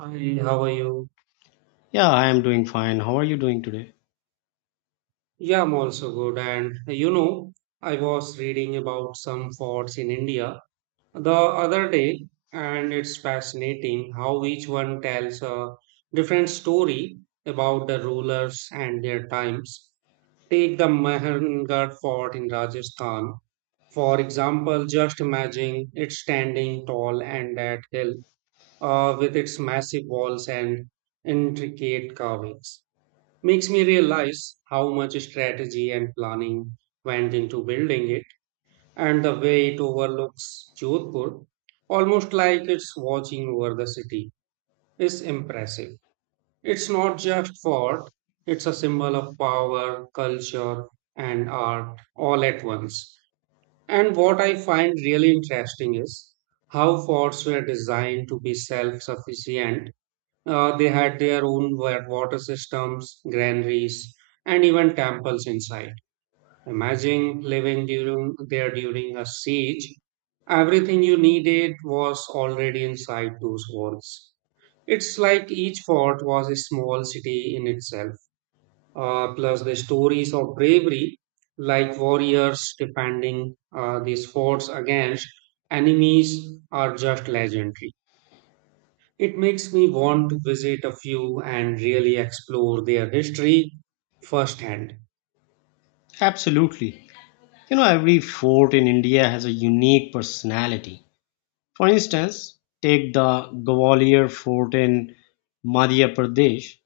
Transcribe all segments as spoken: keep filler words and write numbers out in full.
Hi, how are you? Yeah, I am doing fine. How are you doing today? Yeah, I'm also good. And you know, I was reading about some forts in India the other day, and it's fascinating how each one tells a different story about the rulers and their times. Take the Mahangarh Fort in Rajasthan, for example, just imagine it standing tall and that hill, uh, with its massive walls and intricate carvings. Makes me realize how much strategy and planning went into building it and the way it overlooks Jodhpur, almost like it's watching over the city, is impressive. It's not just fort, it's a symbol of power, culture, and art all at once. And what I find really interesting is how forts were designed to be self sufficient. Uh, they had their own wa- water systems, granaries, and even temples inside. Imagine living during there during a siege. Everything you needed was already inside those walls. It's like each fort was a small city in itself. Uh, plus the stories of bravery, like warriors defending uh, these forts against enemies, are just legendary. It makes me want to visit a few and really explore their history firsthand. Absolutely. You know, every fort in India has a unique personality. For instance, take the Gwalior Fort in Madhya Pradesh.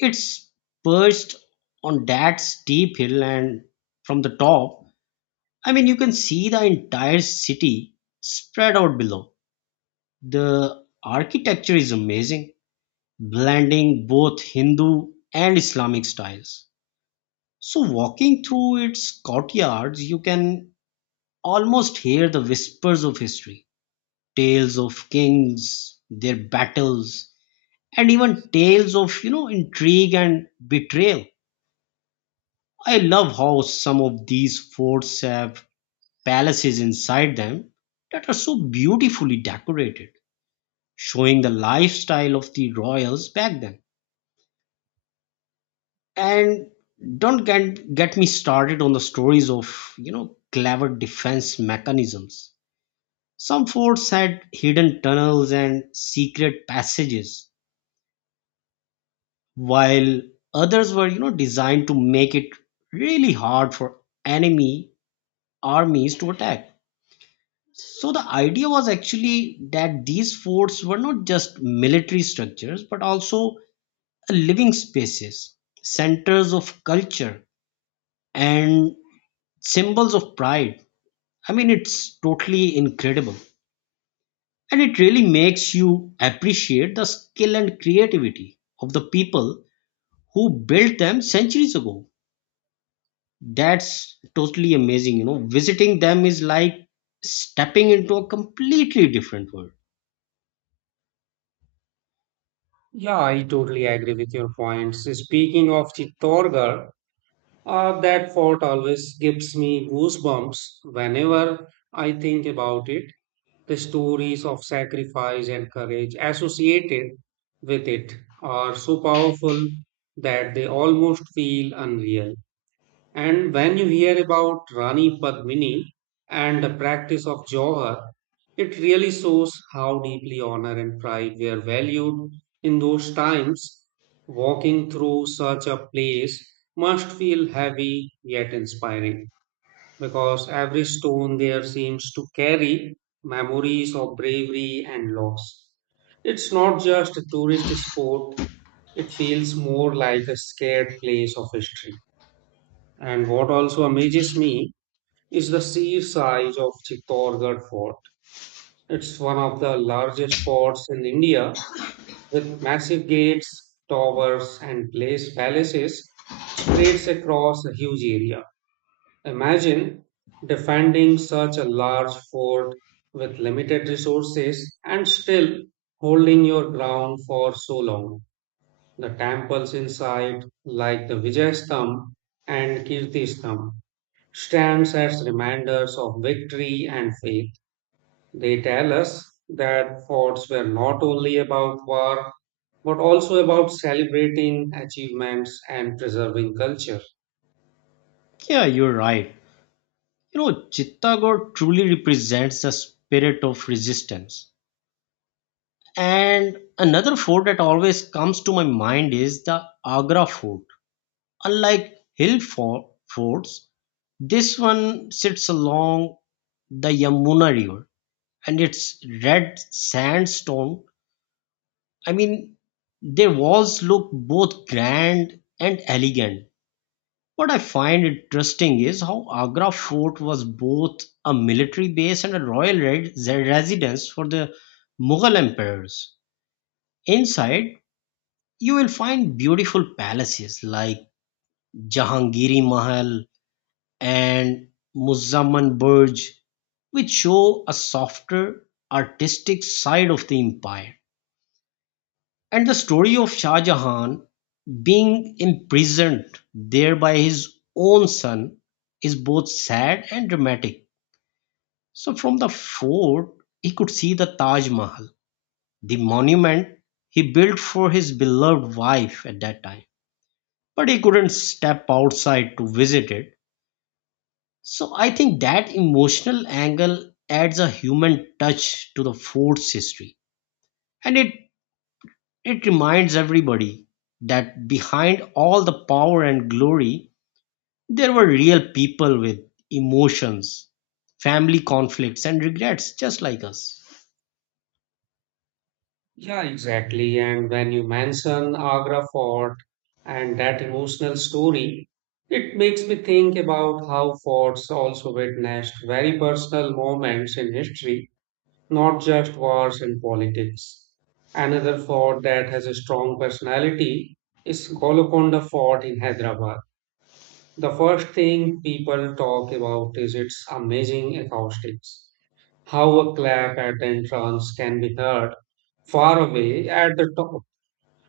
It's perched on that steep hill, and from the top, I mean, you can see the entire city spread out below. The architecture is amazing, blending both Hindu and Islamic styles. So, walking through its courtyards, you can almost hear the whispers of history, tales of kings, their battles, and even tales of, you know, intrigue and betrayal. I love how some of these forts have palaces inside them that are so beautifully decorated, showing the lifestyle of the royals back then. And don't get, get me started on the stories of, you know, clever defense mechanisms. Some forts had hidden tunnels and secret passages, while others were, you know, designed to make it really hard for enemy armies to attack. So the idea was actually that these forts were not just military structures, but also living spaces, centers of culture, and symbols of pride. I mean, it's totally incredible, and it really makes you appreciate the skill and creativity of the people who built them centuries ago. That's totally amazing, you know, visiting them is like stepping into a completely different world. Yeah, I totally agree with your points. Speaking of Chittorgarh, uh, that fort always gives me goosebumps whenever I think about it. The stories of sacrifice and courage associated with it are so powerful that they almost feel unreal. And when you hear about Rani Padmini and the practice of Jauhar, it really shows how deeply honor and pride were valued in those times. Walking through such a place must feel heavy yet inspiring because every stone there seems to carry memories of bravery and loss. It's not just a tourist spot, it feels more like a scared place of history. And what also amazes me is the sheer size of Chittorgarh Fort. It's one of the largest forts in India, with massive gates, towers, and place palaces spreads across a huge area. Imagine defending such a large fort with limited resources and still holding your ground for so long. The temples inside, like the Vijay Stamp and Kirti Stamp, stands as reminders of victory and faith. They tell us that forts were not only about war, but also about celebrating achievements and preserving culture. Yeah, you're right. You know, Chittagong truly represents the spirit of resistance, and another fort that always comes to my mind is the Agra Fort. Unlike hill for- forts, this one sits along the Yamuna River, and its red sandstone. I mean, their walls look both grand and elegant. What I find interesting is how Agra Fort was both a military base and a royal re- residence for the Mughal emperors. Inside, you will find beautiful palaces like Jahangiri Mahal, and Muzammen Burj, which show a softer artistic side of the empire. And the story of Shah Jahan being imprisoned there by his own son is both sad and dramatic. So, from the fort, he could see the Taj Mahal, the monument he built for his beloved wife at that time. But he couldn't step outside to visit it. So I think that emotional angle adds a human touch to the fort's history. And it, it reminds everybody that behind all the power and glory, there were real people with emotions, family conflicts, and regrets just like us. Yeah, exactly. And when you mention Agra Fort and that emotional story, it makes me think about how forts also witnessed very personal moments in history, not just wars and politics. Another fort that has a strong personality is Golconda Fort in Hyderabad. The first thing people talk about is its amazing acoustics. How a clap at the entrance can be heard far away at the top,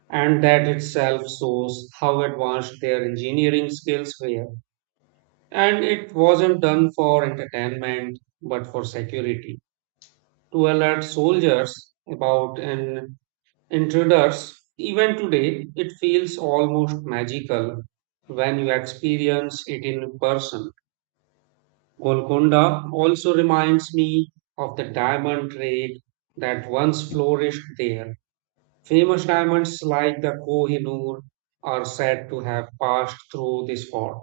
and that itself shows how advanced their engineering skills were. And it wasn't done for entertainment but for security to alert soldiers about an intruders, even today, it feels almost magical when you experience it in person. Golconda also reminds me of the diamond trade that once flourished there. Famous diamonds like the Kohinoor are said to have passed through this fort.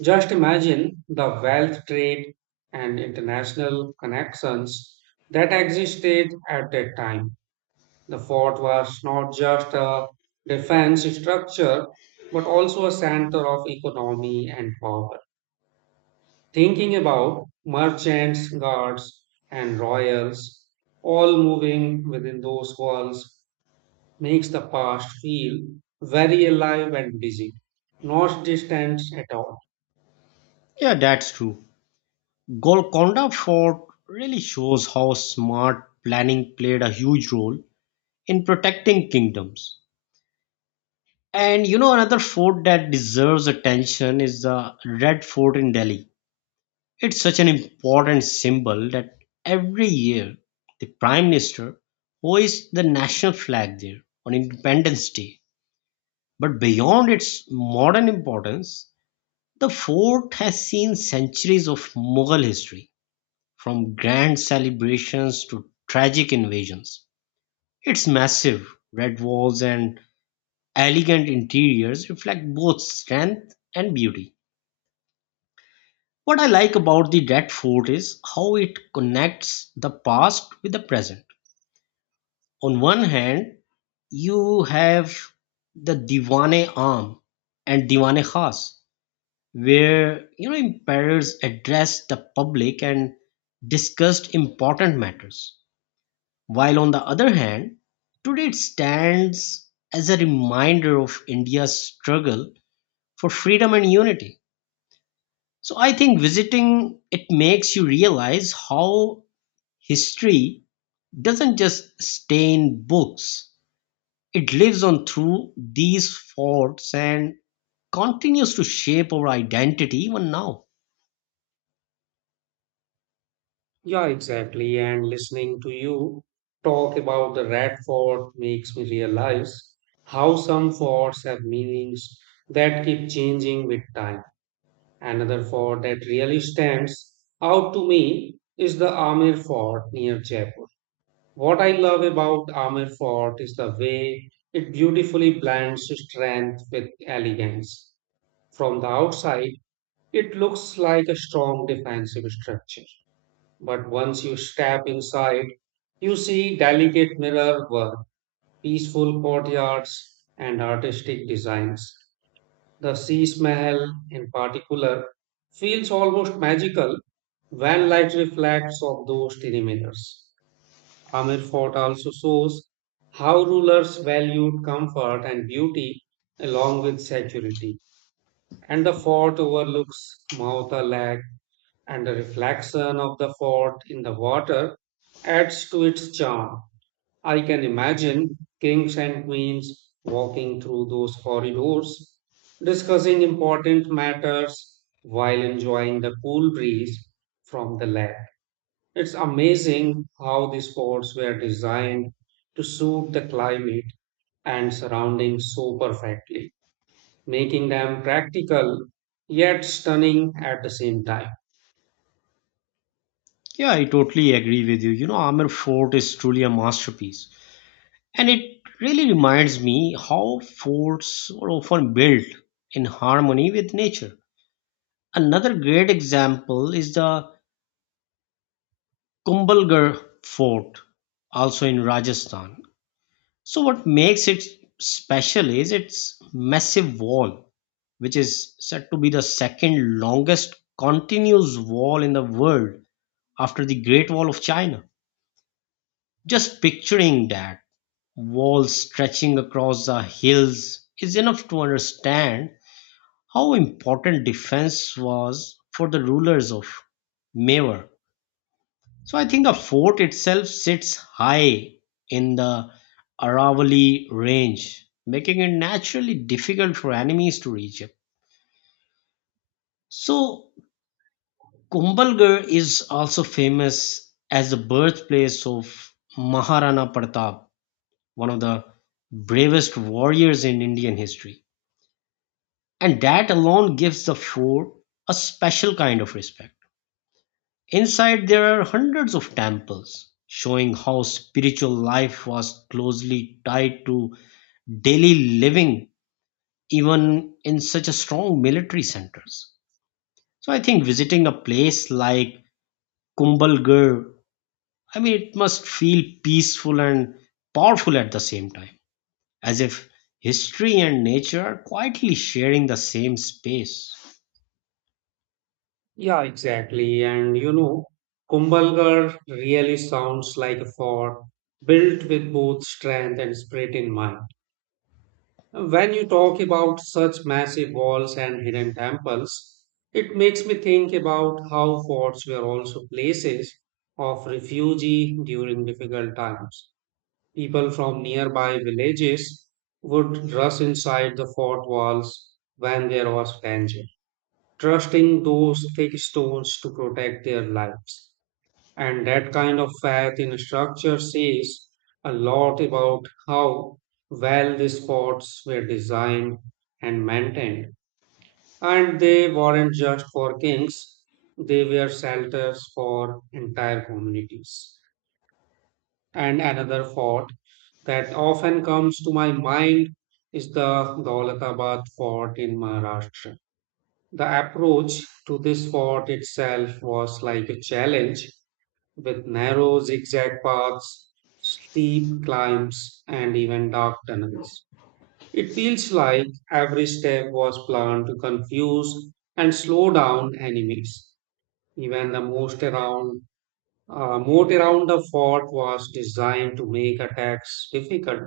Just imagine the wealth trade and international connections that existed at that time. The fort was not just a defense structure, but also a center of economy and power. Thinking about merchants, guards, and royals all moving within those walls makes the past feel very alive and busy, not distant at all. Yeah, that's true. Golconda Fort really shows how smart planning played a huge role in protecting kingdoms. And you know, another fort that deserves attention is the Red Fort in Delhi. It's such an important symbol that every year the Prime Minister hoists the national flag there on Independence Day. But beyond its modern importance, the fort has seen centuries of Mughal history, from grand celebrations to tragic invasions. Its massive red walls and elegant interiors reflect both strength and beauty. What I like about the Red Fort is how it connects the past with the present. On one hand, you have the Diwane aam and Diwane Khas, where you know emperors addressed the public and discussed important matters. While on the other hand, today it stands as a reminder of India's struggle for freedom and unity. So I think visiting it makes you realize how history doesn't just stay in books, it lives on through these forts and continues to shape our identity even now. Yeah, exactly. And listening to you talk about the rat fort makes me realize how some forts have meanings that keep changing with time. Another fort that really stands out to me is the Amir Fort near Jaipur. What I love about Amir Fort is the way it beautifully blends strength with elegance. From the outside, it looks like a strong defensive structure, but once you step inside, you see delicate mirror work, peaceful courtyards, and artistic designs. The Sis Mahal, in particular, feels almost magical when light reflects off those perimeters. Amir Fort also shows how rulers valued comfort and beauty along with security. And the fort overlooks Mauta Lake, and the reflection of the fort in the water adds to its charm. I can imagine kings and queens walking through those corridors, discussing important matters while enjoying the cool breeze from the lake. It's amazing how these forts were designed to suit the climate and surroundings so perfectly, making them practical yet stunning at the same time. Yeah, I totally agree with you. You know, Amir Fort is truly a masterpiece. And it really reminds me how forts were often built in harmony with nature. Another great example is the Kumbhalgarh Fort, also in Rajasthan. So what makes it special is its massive wall, which is said to be the second longest continuous wall in the world after the Great Wall of China. Just picturing that wall stretching across the hills is enough to understand how important defense was for the rulers of Mewar. So I think the fort itself sits high in the Aravalli range, making it naturally difficult for enemies to reach it. So Kumbhalgarh is also famous as the birthplace of Maharana Pratap, one of the bravest warriors in Indian history. And that alone gives the fort a special kind of respect. Inside there are hundreds of temples, showing how spiritual life was closely tied to daily living even in such a strong military centers. So I think visiting a place like Kumbalgarh, I mean it must feel peaceful and powerful at the same time, as if history and nature are quietly sharing the same space. Yeah, exactly. And you know, Kumbhalgarh really sounds like a fort built with both strength and spirit in mind. When you talk about such massive walls and hidden temples, it makes me think about how forts were also places of refuge during difficult times. People from nearby villages would rush inside the fort walls when there was danger, trusting those thick stones to protect their lives. And that kind of faith in structure says a lot about how well these forts were designed and maintained. And they weren't just for kings, they were shelters for entire communities. And another fort that often comes to my mind is the Dawlatabad fort in Maharashtra. The approach to this fort itself was like a challenge with narrow zigzag paths, steep climbs, and even dark tunnels. It feels like every step was planned to confuse and slow down enemies. Even the most around, uh, moat around the fort was designed to make attacks difficult.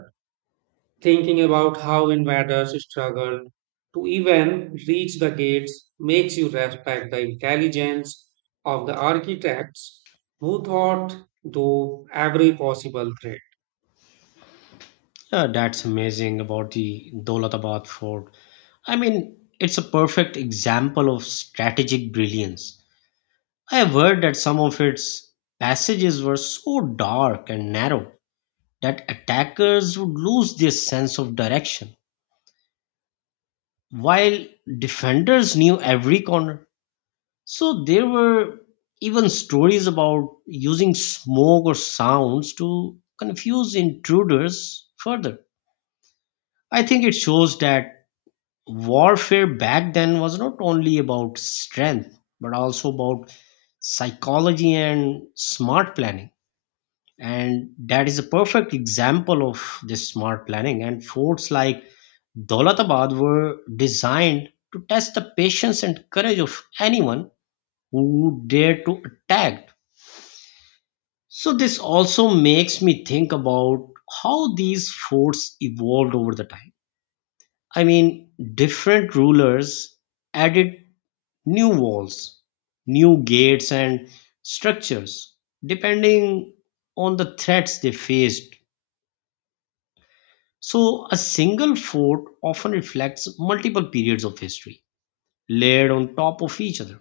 Thinking about how invaders struggled to even reach the gates makes you respect the intelligence of the architects who thought through every possible threat. Yeah, that's amazing about the Dolatabad Fort. I mean, it's a perfect example of strategic brilliance. I have heard that some of its passages were so dark and narrow that attackers would lose their sense of direction, while defenders knew every corner. So there were even stories about using smoke or sounds to confuse intruders further. I think it shows that warfare back then was not only about strength but also about psychology and smart planning, and that is a perfect example of this smart planning, and forts like Dolatabad were designed to test the patience and courage of anyone who dared to attack. So this also makes me think about how these forts evolved over the time. I mean different rulers added new walls, new gates and structures depending on the threats they faced. So, a single fort often reflects multiple periods of history layered on top of each other.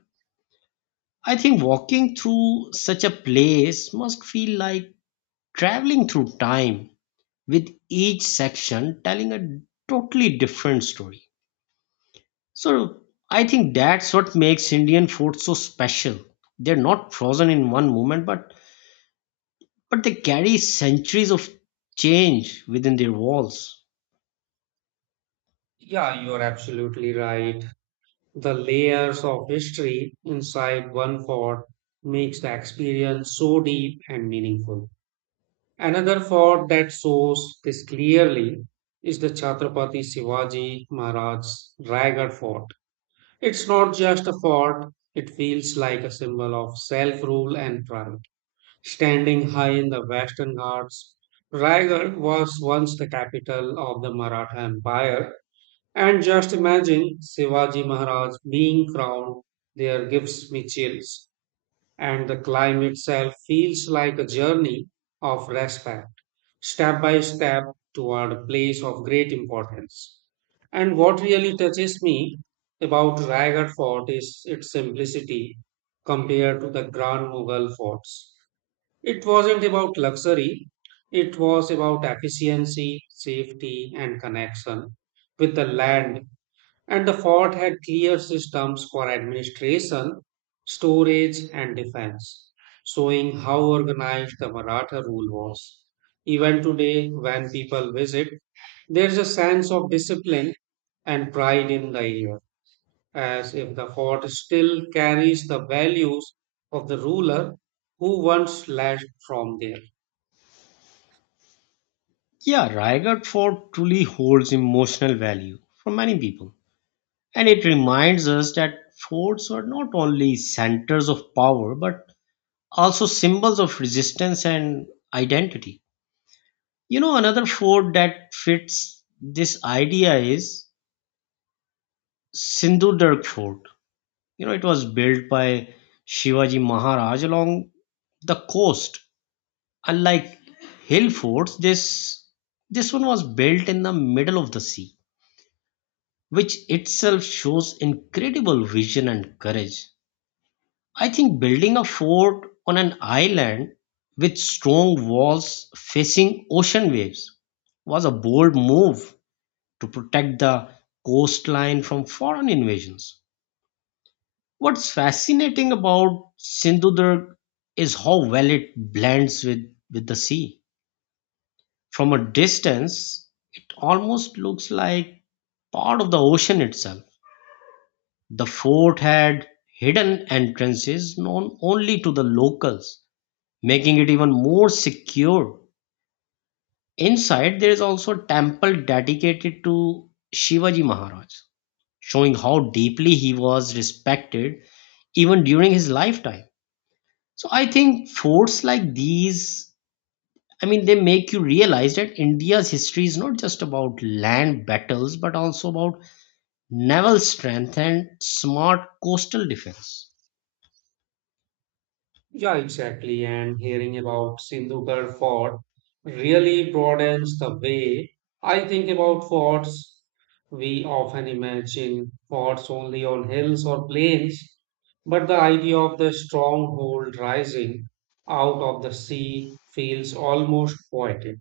I think walking through such a place must feel like traveling through time, with each section telling a totally different story. So, I think that's what makes Indian forts so special. They're not frozen in one moment, but but they carry centuries of change within their walls. Yeah, you are absolutely right. The layers of history inside one fort makes the experience so deep and meaningful. Another fort that shows this clearly is the Chhatrapati Shivaji Maharaj's Raigad Fort. It's not just a fort, it feels like a symbol of self rule and pride. Standing high in the Western Ghats, Raigad was once the capital of the Maratha Empire. And just imagine Shivaji Maharaj being crowned there gives me chills, and the climb itself feels like a journey of respect, step by step toward a place of great importance. And what really touches me about Raigad Fort is its simplicity compared to the Grand Mughal forts. It wasn't about luxury, it was about efficiency, safety, and connection with the land, and the fort had clear systems for administration, storage, and defense, showing how organized the Maratha rule was. Even today, when people visit, there's a sense of discipline and pride in the area, as if the fort still carries the values of the ruler who once led from there. Yeah, Raigad Fort truly holds emotional value for many people, and it reminds us that forts are not only centers of power but also symbols of resistance and identity. You know, another fort that fits this idea is Sindhudurg Fort. You know, it was built by Shivaji Maharaj along the coast. Unlike hill forts, this this one was built in the middle of the sea, which itself shows incredible vision and courage. I think building a fort on an island with strong walls facing ocean waves was a bold move to protect the coastline from foreign invasions. What's fascinating about Sindhudurg is how well it blends with, with the sea. From a distance, it almost looks like part of the ocean itself. The fort had hidden entrances known only to the locals, making it even more secure. Inside, there is also a temple dedicated to Shivaji Maharaj, showing how deeply he was respected even during his lifetime. So I think forts like these, I mean, they make you realize that India's history is not just about land battles, but also about naval strength and smart coastal defense. Yeah, exactly. And hearing about Sindhukar Fort really broadens the way I think about forts. We often imagine forts only on hills or plains, but the idea of the stronghold rising out of the sea feels almost poetic.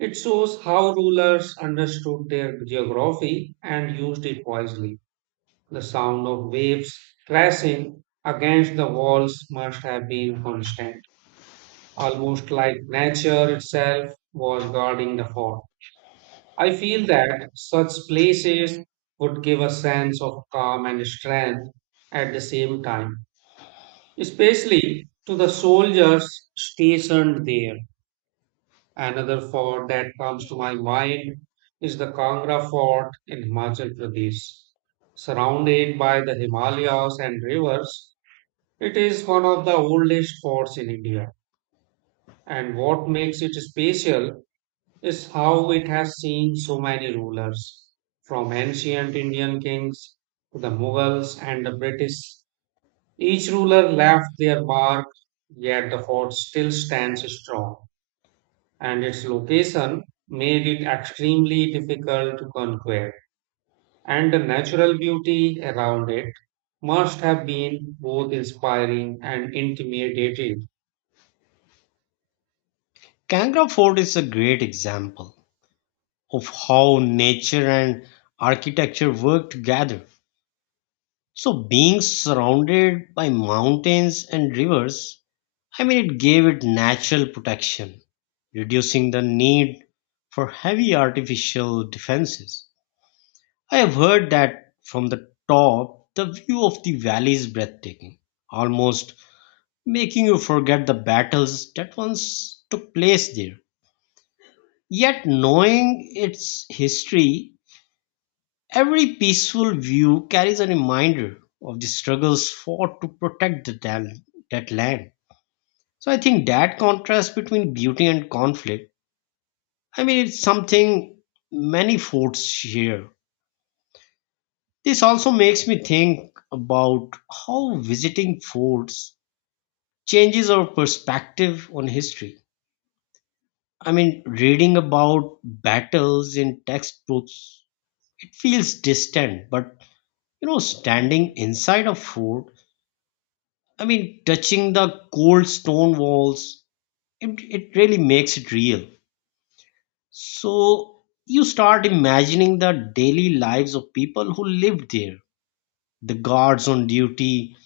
It shows how rulers understood their geography and used it wisely. The sound of waves crashing against the walls must have been constant, almost like nature itself was guarding the fort. I feel that such places would give a sense of calm and strength at the same time, especially to the soldiers stationed there. Another fort that comes to my mind is the Kangra Fort in Himachal Pradesh. Surrounded by the Himalayas and rivers, it is one of the oldest forts in India. And what makes it special is how it has seen so many rulers, from ancient Indian kings to the Mughals and the British. Each ruler left their mark, yet the fort still stands strong, and its location made it extremely difficult to conquer. And the natural beauty around it must have been both inspiring and intimidating. Kangra Fort is a great example of how nature and architecture work together. So, being surrounded by mountains and rivers, I mean, it gave it natural protection, reducing the need for heavy artificial defenses. I have heard that from the top, the view of the valley is breathtaking, almost making you forget the battles that once took place there. Yet, knowing its history, every peaceful view carries a reminder of the struggles fought to protect the dal- that land. So, I think that contrast between beauty and conflict, I mean, it's something many forts share. This also makes me think about how visiting forts changes our perspective on history. I mean, reading about battles in textbooks, it feels distant, but you know, standing inside a fort, I mean, touching the cold stone walls, it, it really makes it real. So you start imagining the daily lives of people who lived there, the guards on duty,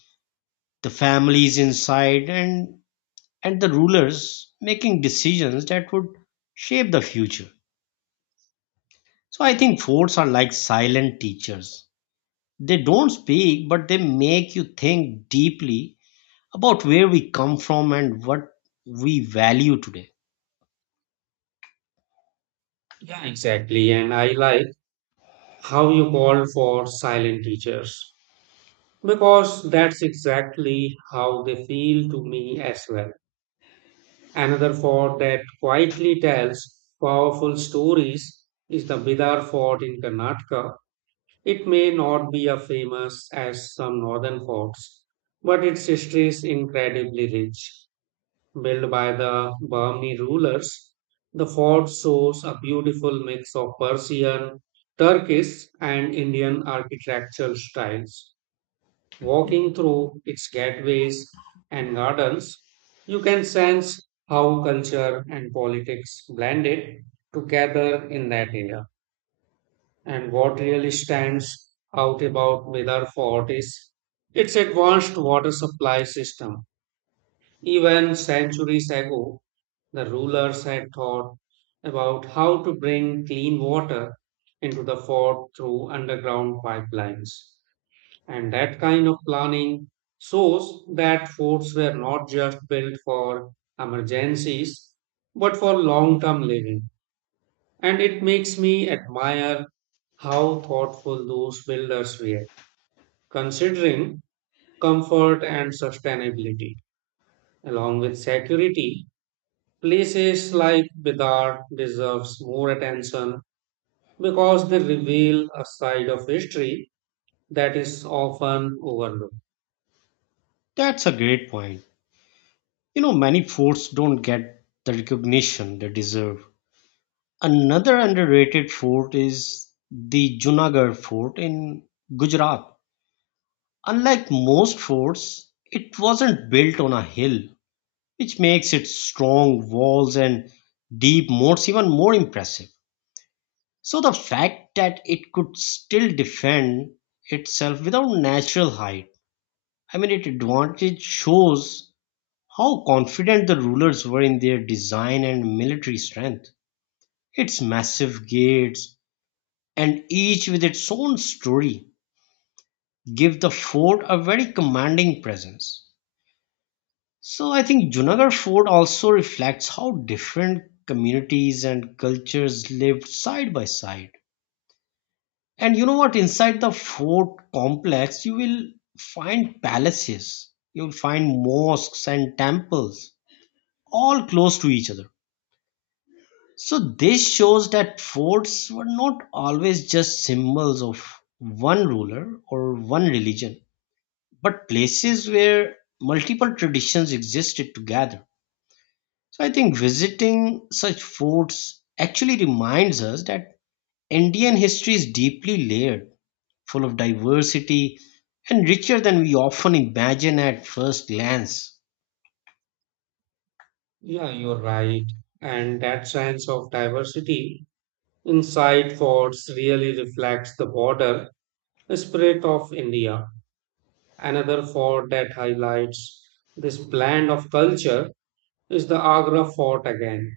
the families inside, and and the rulers making decisions that would shape the future. So I think forts are like silent teachers. They don't speak, but they make you think deeply about where we come from and what we value today. Yeah, exactly. And I like how you called for silent teachers, because that's exactly how they feel to me as well. Another fort that quietly tells powerful stories is the Bidar Fort in Karnataka. It may not be as famous as some northern forts, but its history is incredibly rich. Built by the Bahmani rulers, the fort shows a beautiful mix of Persian, Turkish, and Indian architectural styles. Walking through its gateways and gardens, you can sense how culture and politics blended together in that area. And what really stands out about Medar Fort is its advanced water supply system. Even centuries ago, the rulers had thought about how to bring clean water into the fort through underground pipelines. And that kind of planning shows that forts were not just built for emergencies, but for long term living. And it makes me admire how thoughtful those builders were, considering comfort and sustainability. Along with security, places like Bidar deserves more attention because they reveal a side of history that is often overlooked. That's a great point. You know, many forts don't get the recognition they deserve. Another underrated fort is the Junagarh Fort in Gujarat. Unlike most forts, it wasn't built on a hill, which makes its strong walls and deep moats even more impressive. So the fact that it could still defend itself without natural height, I mean, its advantage shows how confident the rulers were in their design and military strength. Its massive gates, and each with its own story, give the fort a very commanding presence. So I think Junagarh Fort also reflects how different communities and cultures lived side by side. And you know what? Inside the fort complex, you will find palaces, you'll find mosques and temples, all close to each other. So this shows that forts were not always just symbols of one ruler or one religion, but places where multiple traditions existed together. So I think visiting such forts actually reminds us that Indian history is deeply layered, full of diversity, and richer than we often imagine at first glance. Yeah, you're right. And that sense of diversity inside forts really reflects the border spirit of India. Another fort that highlights this blend of culture is the Agra fort again.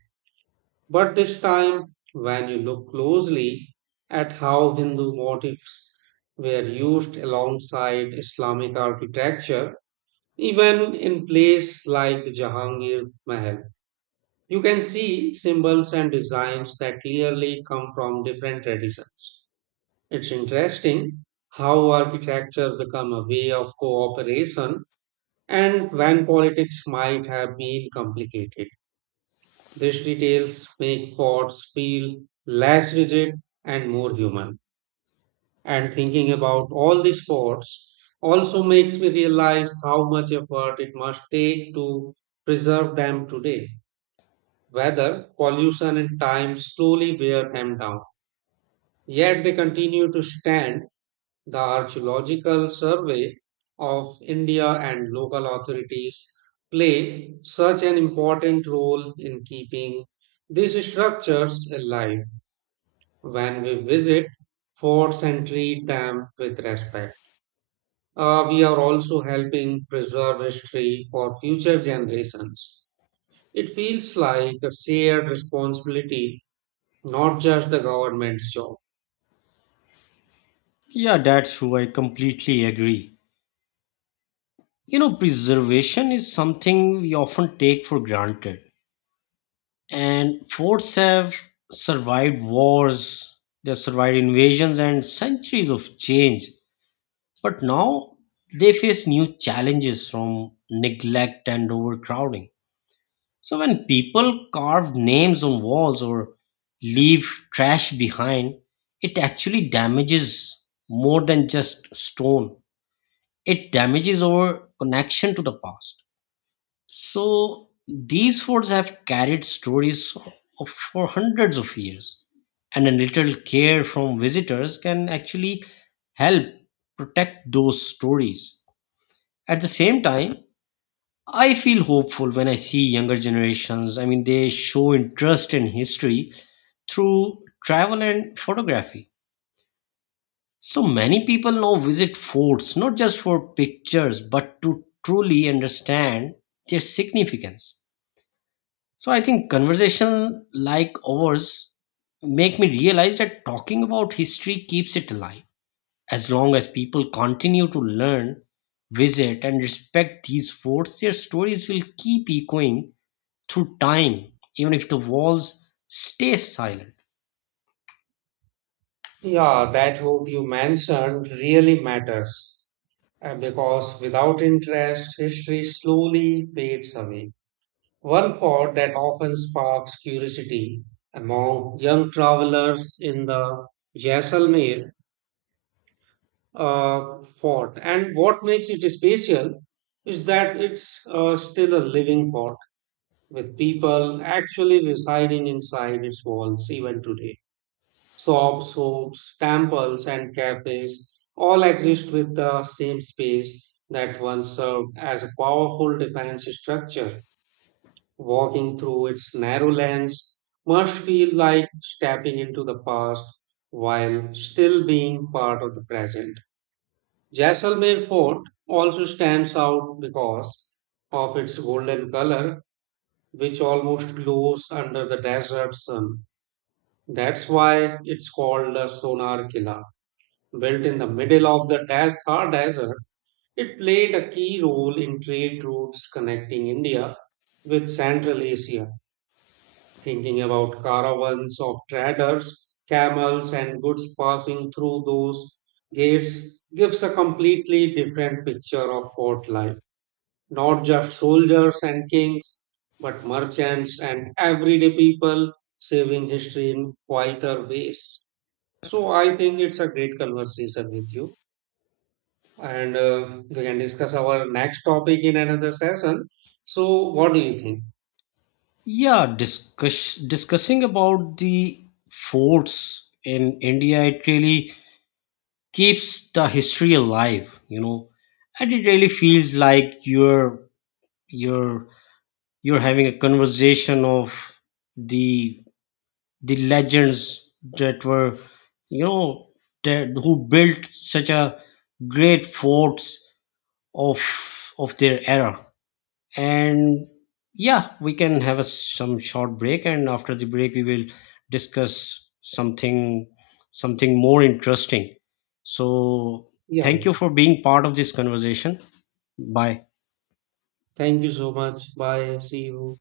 But this time, when you look closely at how Hindu motifs were used alongside Islamic architecture, even in place like the Jahangir Mahal. You can see symbols and designs that clearly come from different traditions. It's interesting how architecture become a way of cooperation and when politics might have been complicated. These details make forts feel less rigid and more human. And thinking about all these forts also makes me realize how much effort it must take to preserve them today. Whether pollution, and time slowly wear them down. Yet they continue to stand. The Archaeological Survey of India and local authorities play such an important role in keeping these structures alive. When we visit forts and treat them with respect, Uh, we are also helping preserve history for future generations. It feels like a shared responsibility, not just the government's job. Yeah, that's true. I completely agree. You know, preservation is something we often take for granted. And forts have survived wars, they've survived invasions and centuries of change. But now they face new challenges from neglect and overcrowding. So when people carve names on walls or leave trash behind, it actually damages more than just stone. It damages our connection to the past. So these forts have carried stories of, for hundreds of years, and a little care from visitors can actually help protect those stories. At the same time, I feel hopeful when I see younger generations. I mean, they show interest in history through travel and photography. So many people now visit forts not just for pictures but to truly understand their significance. So I think conversation like ours make me realize that talking about history keeps it alive. As long as people continue to learn, visit, and respect these forts, their stories will keep echoing through time, even if the walls stay silent. Yeah, that hope you mentioned really matters, uh, because without interest, history slowly fades away. One thought that often sparks curiosity among young travelers in the Jaisalmer uh, fort, and what makes it special is that it's uh, still a living fort with people actually residing inside its walls even today. Shops, shops, temples, and cafes all exist with the same space that once served as a powerful defense structure. Walking through its narrow lanes must feel like stepping into the past while still being part of the present. Jaisalmer Fort also stands out because of its golden color, which almost glows under the desert sun. That's why it's called the Sonar Killa. Built in the middle of the Thar Thar Desert, it played a key role in trade routes connecting India with Central Asia. Thinking about caravans of traders, camels, and goods passing through those gates gives a completely different picture of fort life. Not just soldiers and kings, but merchants and everyday people saving history in quieter ways. So I think it's a great conversation with you, and uh, we can discuss our next topic in another session. So, what do you think? Yeah, discuss, discussing about the forts in India, it really keeps the history alive, you know, and it really feels like you're you're you're having a conversation of the the legends that were, you know, that who built such a great forts of of their era. And yeah, we can have a some short break, and after the break we will discuss something something more interesting. So Yeah, thank you for being part of this conversation. Bye. thank you so much. Bye. See you.